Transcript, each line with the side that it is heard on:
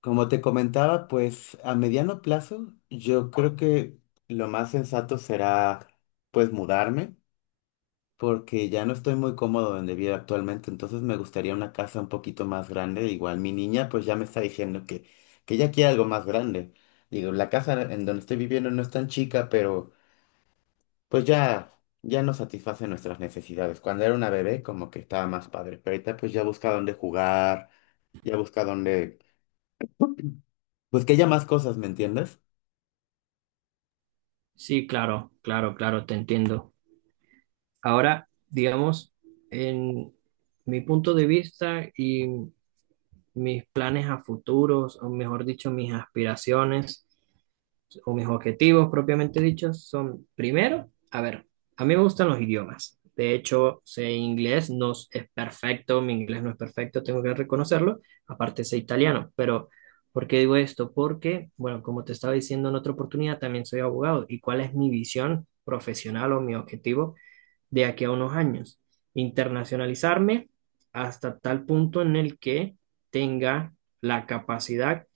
left: Como te comentaba, pues a mediano plazo yo creo que lo más sensato será pues mudarme, porque ya no estoy muy cómodo donde vivo actualmente, entonces me gustaría una casa un poquito más grande. Igual mi niña pues ya me está diciendo que ella quiere algo más grande. Digo, la casa en donde estoy viviendo no es tan chica, pero pues ya no satisface nuestras necesidades. Cuando era una bebé como que estaba más padre, pero ahorita pues ya busca dónde jugar, ya busca pues que haya más cosas, ¿me entiendes?
right: Sí, claro, claro, claro, te entiendo. Ahora, digamos, en mi punto de vista y mis planes a futuros, o mejor dicho, mis aspiraciones, o mis objetivos propiamente dichos son, primero, a ver, a mí me gustan los idiomas. De hecho, sé inglés, no es perfecto, mi inglés no es perfecto, tengo que reconocerlo. Aparte, sé italiano. Pero ¿por qué digo esto? Porque, bueno, como te estaba diciendo en otra oportunidad, también soy abogado. ¿Y cuál es mi visión profesional o mi objetivo de aquí a unos años? Internacionalizarme hasta tal punto en el que tenga la capacidad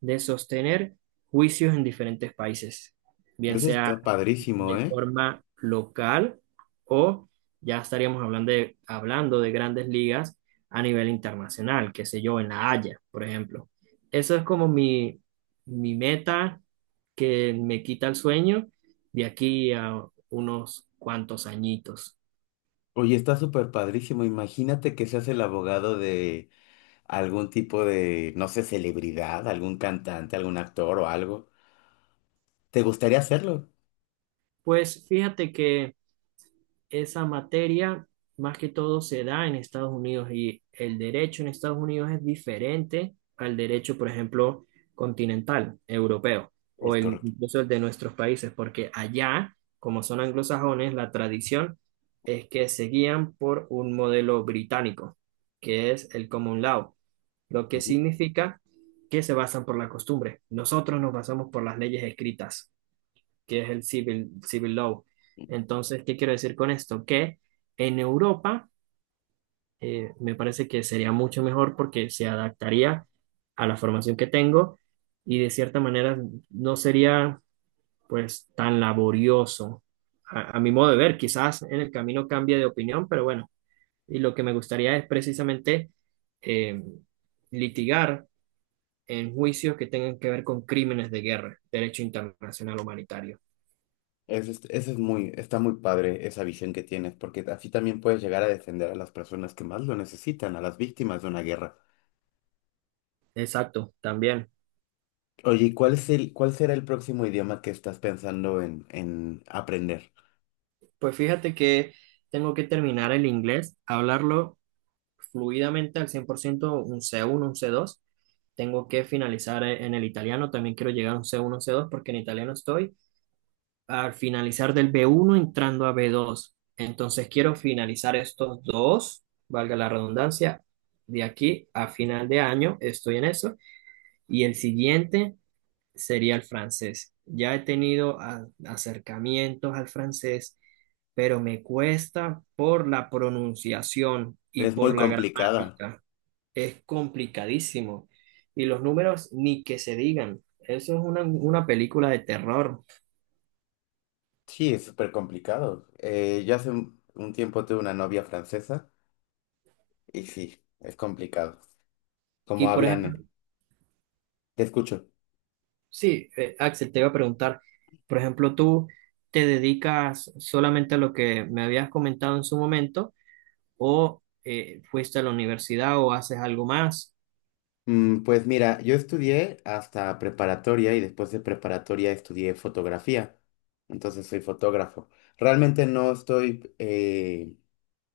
right: de sostener juicios en diferentes países, bien
left: Eso
right: sea
left: está padrísimo,
right: de
left: ¿eh?
right: forma local o ya estaríamos hablando de, grandes ligas a nivel internacional, qué sé yo, en La Haya, por ejemplo. Eso es como mi meta que me quita el sueño de aquí a unos cuantos añitos.
left: Oye, está súper padrísimo. Imagínate que seas el abogado de algún tipo de, no sé, celebridad, algún cantante, algún actor o algo. ¿Te gustaría hacerlo?
right: Pues fíjate que esa materia más que todo se da en Estados Unidos y el derecho en Estados Unidos es diferente al derecho, por ejemplo, continental, europeo, o
left: Es correcto.
right: incluso el de nuestros países, porque allá, como son anglosajones, la tradición es que se guían por un modelo británico, que es el common law, lo que
left: Ujú.
right: significa que se basan por la costumbre. Nosotros nos basamos por las leyes escritas que es el civil law. Entonces ¿qué quiero decir con esto? Que en Europa me parece que sería mucho mejor porque se adaptaría a la formación que tengo y de cierta manera no sería pues tan laborioso. A mi modo de ver, quizás en el camino cambie de opinión, pero bueno, y lo que me gustaría es precisamente eh, litigar en juicios que tengan que ver con crímenes de guerra, derecho internacional humanitario.
left: Eso es muy, está muy padre esa visión que tienes, porque así también puedes llegar a defender a las personas que más lo necesitan, a las víctimas de una guerra.
right: Exacto, también.
left: Oye, ¿cuál será el próximo idioma que estás pensando en aprender?
right: Pues fíjate que tengo que terminar el inglés, hablarlo fluidamente al 100%, un C1, un C2. Tengo que finalizar en el italiano, también quiero llegar a un C1, C2, porque en italiano estoy al finalizar del B1 entrando a B2. Entonces quiero finalizar estos dos, valga la redundancia, de aquí a final de año estoy en eso y el siguiente sería el francés. Ya he tenido acercamientos al francés pero me cuesta por la pronunciación y
left: Es muy
right: por la
left: complicada.
right: gramática. Es complicadísimo. Y los números ni que se digan. Eso es una película de terror.
left: Sí, es súper complicado. Yo hace un tiempo tuve una novia francesa y sí, es complicado. ¿Cómo
right: Y por
left: hablan,
right: ejemplo,
left: eh? Te escucho.
right: sí, Axel, te iba a preguntar, por ejemplo, ¿tú te dedicas solamente a lo que me habías comentado en su momento o fuiste a la universidad o haces algo más?
left: Pues mira, yo estudié hasta preparatoria y después de preparatoria estudié fotografía. Entonces soy fotógrafo. Realmente no estoy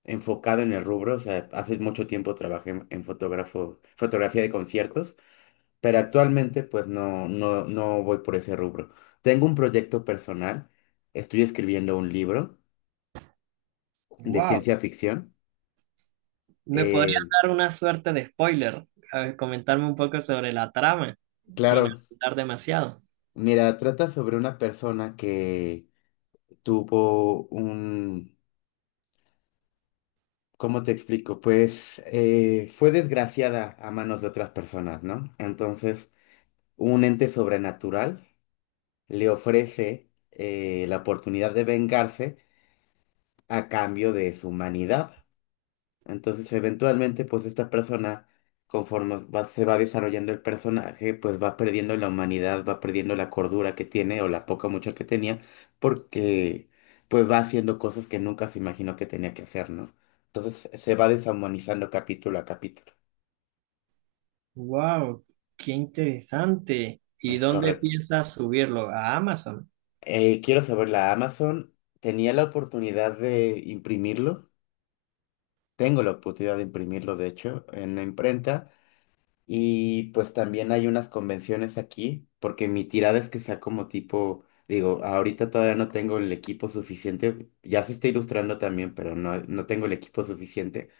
left: enfocado en el rubro. O sea, hace mucho tiempo trabajé en fotografía de conciertos, pero actualmente pues no, no, no voy por ese rubro. Tengo un proyecto personal, estoy escribiendo un libro de
right: Wow.
left: ciencia ficción.
right: ¿Me
left: Eh,
right: podrías dar una suerte de spoiler? A ver, comentarme un poco sobre la trama, sin
left: claro,
right: hablar demasiado.
left: mira, trata sobre una persona que tuvo un, ¿cómo te explico? Pues fue desgraciada a manos de otras personas, ¿no? Entonces, un ente sobrenatural le ofrece la oportunidad de vengarse a cambio de su humanidad. Entonces, eventualmente, pues esta persona, conforme se va desarrollando el personaje, pues va perdiendo la humanidad, va perdiendo la cordura que tiene o la poca o mucha que tenía, porque pues va haciendo cosas que nunca se imaginó que tenía que hacer, ¿no? Entonces se va deshumanizando capítulo a capítulo.
right: Wow, qué interesante. ¿Y
left: Es
right: dónde
left: correcto.
right: piensas subirlo? A Amazon.
left: Quiero saber, la Amazon tenía la oportunidad de imprimirlo. Tengo la oportunidad de imprimirlo, de hecho, en la imprenta. Y pues también hay unas convenciones aquí, porque mi tirada es que sea como tipo, digo, ahorita todavía no tengo el equipo suficiente, ya se está ilustrando también, pero no, no tengo el equipo suficiente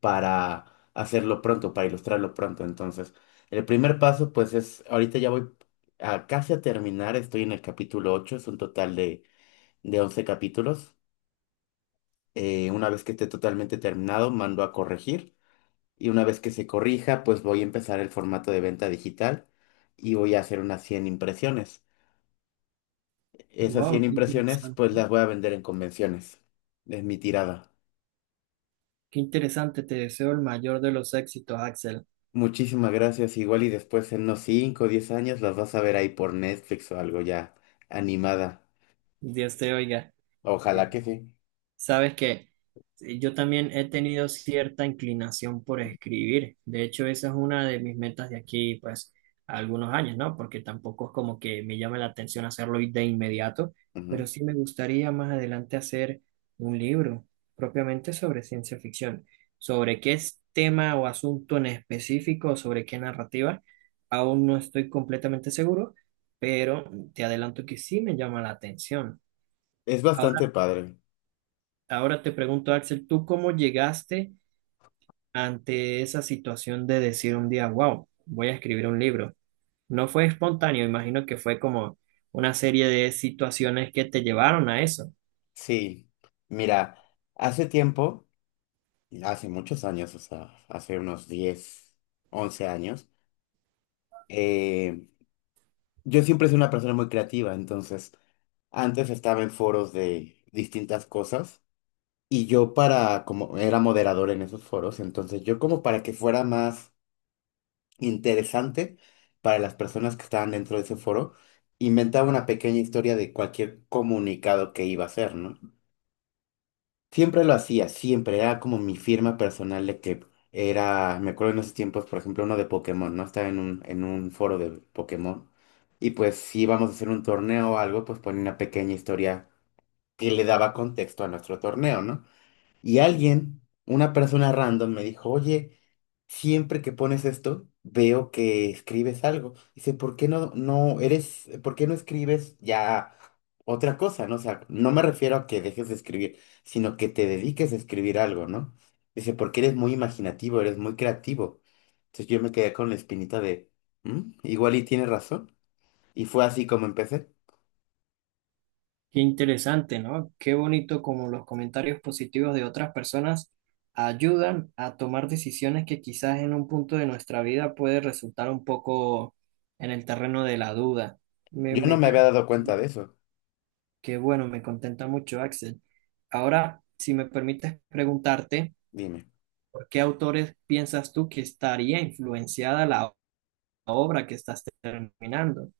left: para hacerlo pronto, para ilustrarlo pronto. Entonces, el primer paso pues es, ahorita ya voy a casi a terminar, estoy en el capítulo 8, es un total de 11 capítulos. Una vez que esté totalmente terminado, mando a corregir. Y una vez que se corrija, pues voy a empezar el formato de venta digital y voy a hacer unas 100 impresiones. Esas
right: Wow,
left: 100
right: qué
left: impresiones,
right: interesante.
left: pues las voy a vender en convenciones. Es mi tirada.
right: Qué interesante. Te deseo el mayor de los éxitos, Axel.
left: Muchísimas gracias. Igual y después en unos 5 o 10 años las vas a ver ahí por Netflix o algo ya animada.
right: Dios te oiga.
left: Ojalá que sí.
right: Sabes que yo también he tenido cierta inclinación por escribir. De hecho, esa es una de mis metas de aquí, pues, a algunos años, ¿no? Porque tampoco es como que me llame la atención hacerlo de inmediato, pero
left: Ujú.
right: sí me gustaría más adelante hacer un libro propiamente sobre ciencia ficción. Sobre qué es tema o asunto en específico, o sobre qué narrativa, aún no estoy completamente seguro, pero te adelanto que sí me llama la atención.
left: Es bastante padre.
right: Ahora te pregunto, Axel, ¿tú cómo llegaste ante esa situación de decir un día, wow, voy a escribir un libro? No fue espontáneo, imagino que fue como una serie de situaciones que te llevaron a eso.
left: Sí. Mira, hace tiempo, hace muchos años, o sea, hace unos 10 11 años, eh, yo siempre soy una persona muy creativa, entonces antes estaba en foros de distintas cosas y yo para, como era moderador en esos foros, entonces yo como para que fuera más interesante para las personas que estaban dentro de ese foro, inventaba una pequeña historia de cualquier comunicado que iba a hacer, ¿no? Siempre lo hacía, siempre. Era como mi firma personal de que era, me acuerdo en esos tiempos, por ejemplo, uno de Pokémon, ¿no? Estaba en un foro de Pokémon. Y pues si íbamos a hacer un torneo o algo, pues ponía una pequeña historia que le daba contexto a nuestro torneo, ¿no? Y alguien, una persona random, me dijo, oye, siempre que pones esto, veo que escribes algo. Dice, ¿por qué no escribes ya otra cosa, ¿no? O sea, no me refiero a que dejes de escribir, sino que te dediques a escribir algo, ¿no? Dice, porque eres muy imaginativo, eres muy creativo. Entonces yo me quedé con la espinita de, Igual y tienes razón." Y fue así como empecé.
right: Qué interesante, ¿no? Qué bonito como los comentarios positivos de otras personas ayudan a tomar decisiones que quizás en un punto de nuestra vida puede resultar un poco en el terreno de la duda. Me,
left: Yo
right: me
left: no me había
right: encanta.
left: dado cuenta de eso.
right: Qué bueno, me contenta mucho, Axel. Ahora, si me permites preguntarte,
left: Dime.
right: ¿por qué autores piensas tú que estaría influenciada la obra que estás terminando?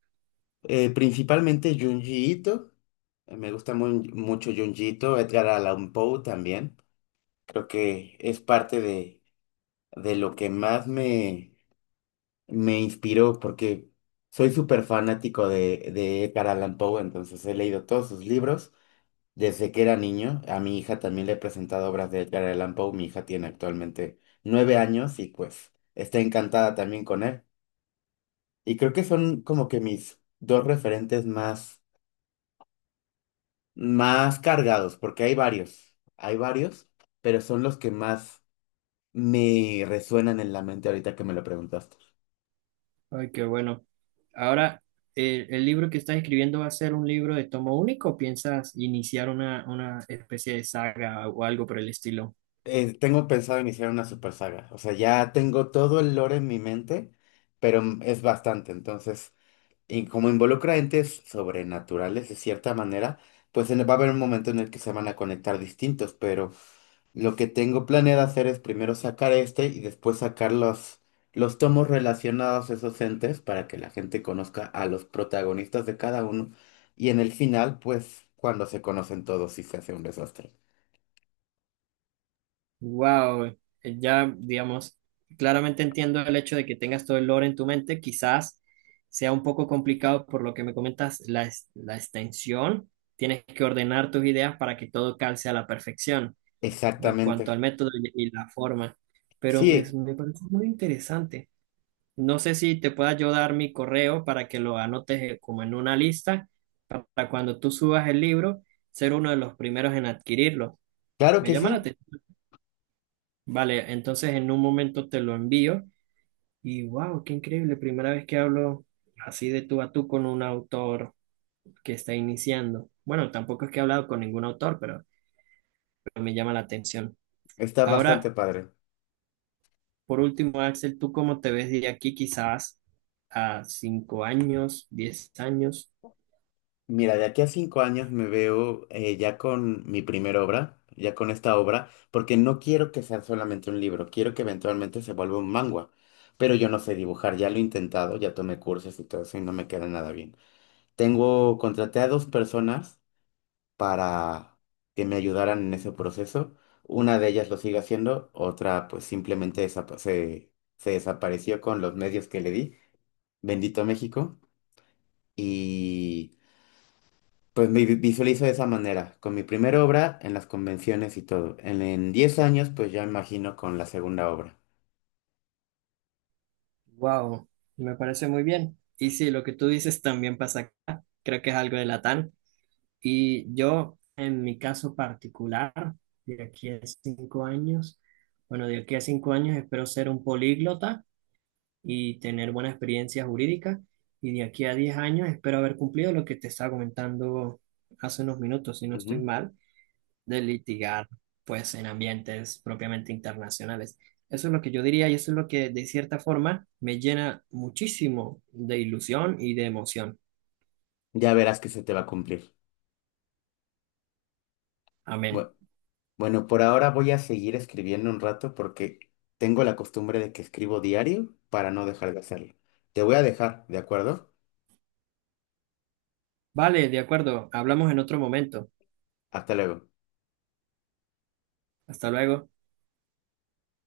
left: Principalmente Junji Ito. Me gusta mucho Junji Ito, Edgar Allan Poe también. Creo que es parte de lo que más me inspiró, porque soy súper fanático de Edgar Allan Poe, entonces he leído todos sus libros desde que era niño. A mi hija también le he presentado obras de Edgar Allan Poe. Mi hija tiene actualmente 9 años y pues está encantada también con él. Y creo que son como que mis dos referentes más, más cargados, porque hay varios, pero son los que más me resuenan en la mente ahorita que me lo preguntaste.
right: Ay, qué bueno. Ahora, ¿el libro que estás escribiendo va a ser un libro de tomo único o piensas iniciar una especie de saga o algo por el estilo?
left: Tengo pensado iniciar una super saga. O sea, ya tengo todo el lore en mi mente, pero es bastante. Entonces, y como involucra entes sobrenaturales de cierta manera, pues va a haber un momento en el que se van a conectar distintos, pero lo que tengo planeado hacer es primero sacar este y después sacar los tomos relacionados a esos entes para que la gente conozca a los protagonistas de cada uno. Y en el final, pues cuando se conocen todos, sí se hace un desastre.
right: Wow, ya digamos, claramente entiendo el hecho de que tengas todo el lore en tu mente, quizás sea un poco complicado por lo que me comentas, la extensión, tienes que ordenar tus ideas para que todo calce a la perfección en cuanto al
left: Exactamente.
right: método y la forma, pero me,
left: Sí,
right: me parece muy interesante. No sé si te pueda yo dar mi correo para que lo anotes como en una lista para cuando tú subas el libro, ser uno de los primeros en adquirirlo.
left: claro
right: Me
left: que
right: llama la
left: sí.
right: atención. Vale, entonces en un momento te lo envío y wow, qué increíble, primera vez que hablo así de tú a tú con un autor que está iniciando. Bueno, tampoco es que he hablado con ningún autor, pero me llama la atención.
left: Está bastante
right: Ahora,
left: padre.
right: por último, Axel, ¿tú cómo te ves de aquí quizás a 5 años, 10 años?
left: Mira, de aquí a 5 años me veo ya con mi primera obra, ya con esta obra, porque no quiero que sea solamente un libro, quiero que eventualmente se vuelva un manga. Pero yo no sé dibujar, ya lo he intentado, ya tomé cursos y todo eso y no me queda nada bien. Tengo, contraté a dos personas para que me ayudaran en ese proceso. Una de ellas lo sigue haciendo, otra pues simplemente se desapareció con los medios que le di. Bendito México. Y... Pues me visualizo de esa manera, con mi primera obra en las convenciones y todo. En 10 años, pues ya imagino con la segunda obra.
right: Wow, me parece muy bien. Y sí, lo que tú dices también pasa acá, creo que es algo de Latam. Y yo, en mi caso particular, de aquí a 5 años, bueno, de aquí a 5 años espero ser un políglota y tener buena experiencia jurídica. Y de aquí a 10 años espero haber cumplido lo que te estaba comentando hace unos minutos, si no estoy
left: Ujú.
right: mal, de litigar, pues, en ambientes propiamente internacionales. Eso es lo que yo diría y eso es lo que, de cierta forma, me llena muchísimo de ilusión y de emoción.
left: Ya verás que se te va a cumplir.
right: Amén.
left: Bue- Bueno, por ahora voy a seguir escribiendo un rato porque tengo la costumbre de que escribo diario para no dejar de hacerlo. Te voy a dejar, ¿de acuerdo?
right: Vale, de acuerdo, hablamos en otro momento.
left: Hasta luego.
right: Hasta luego.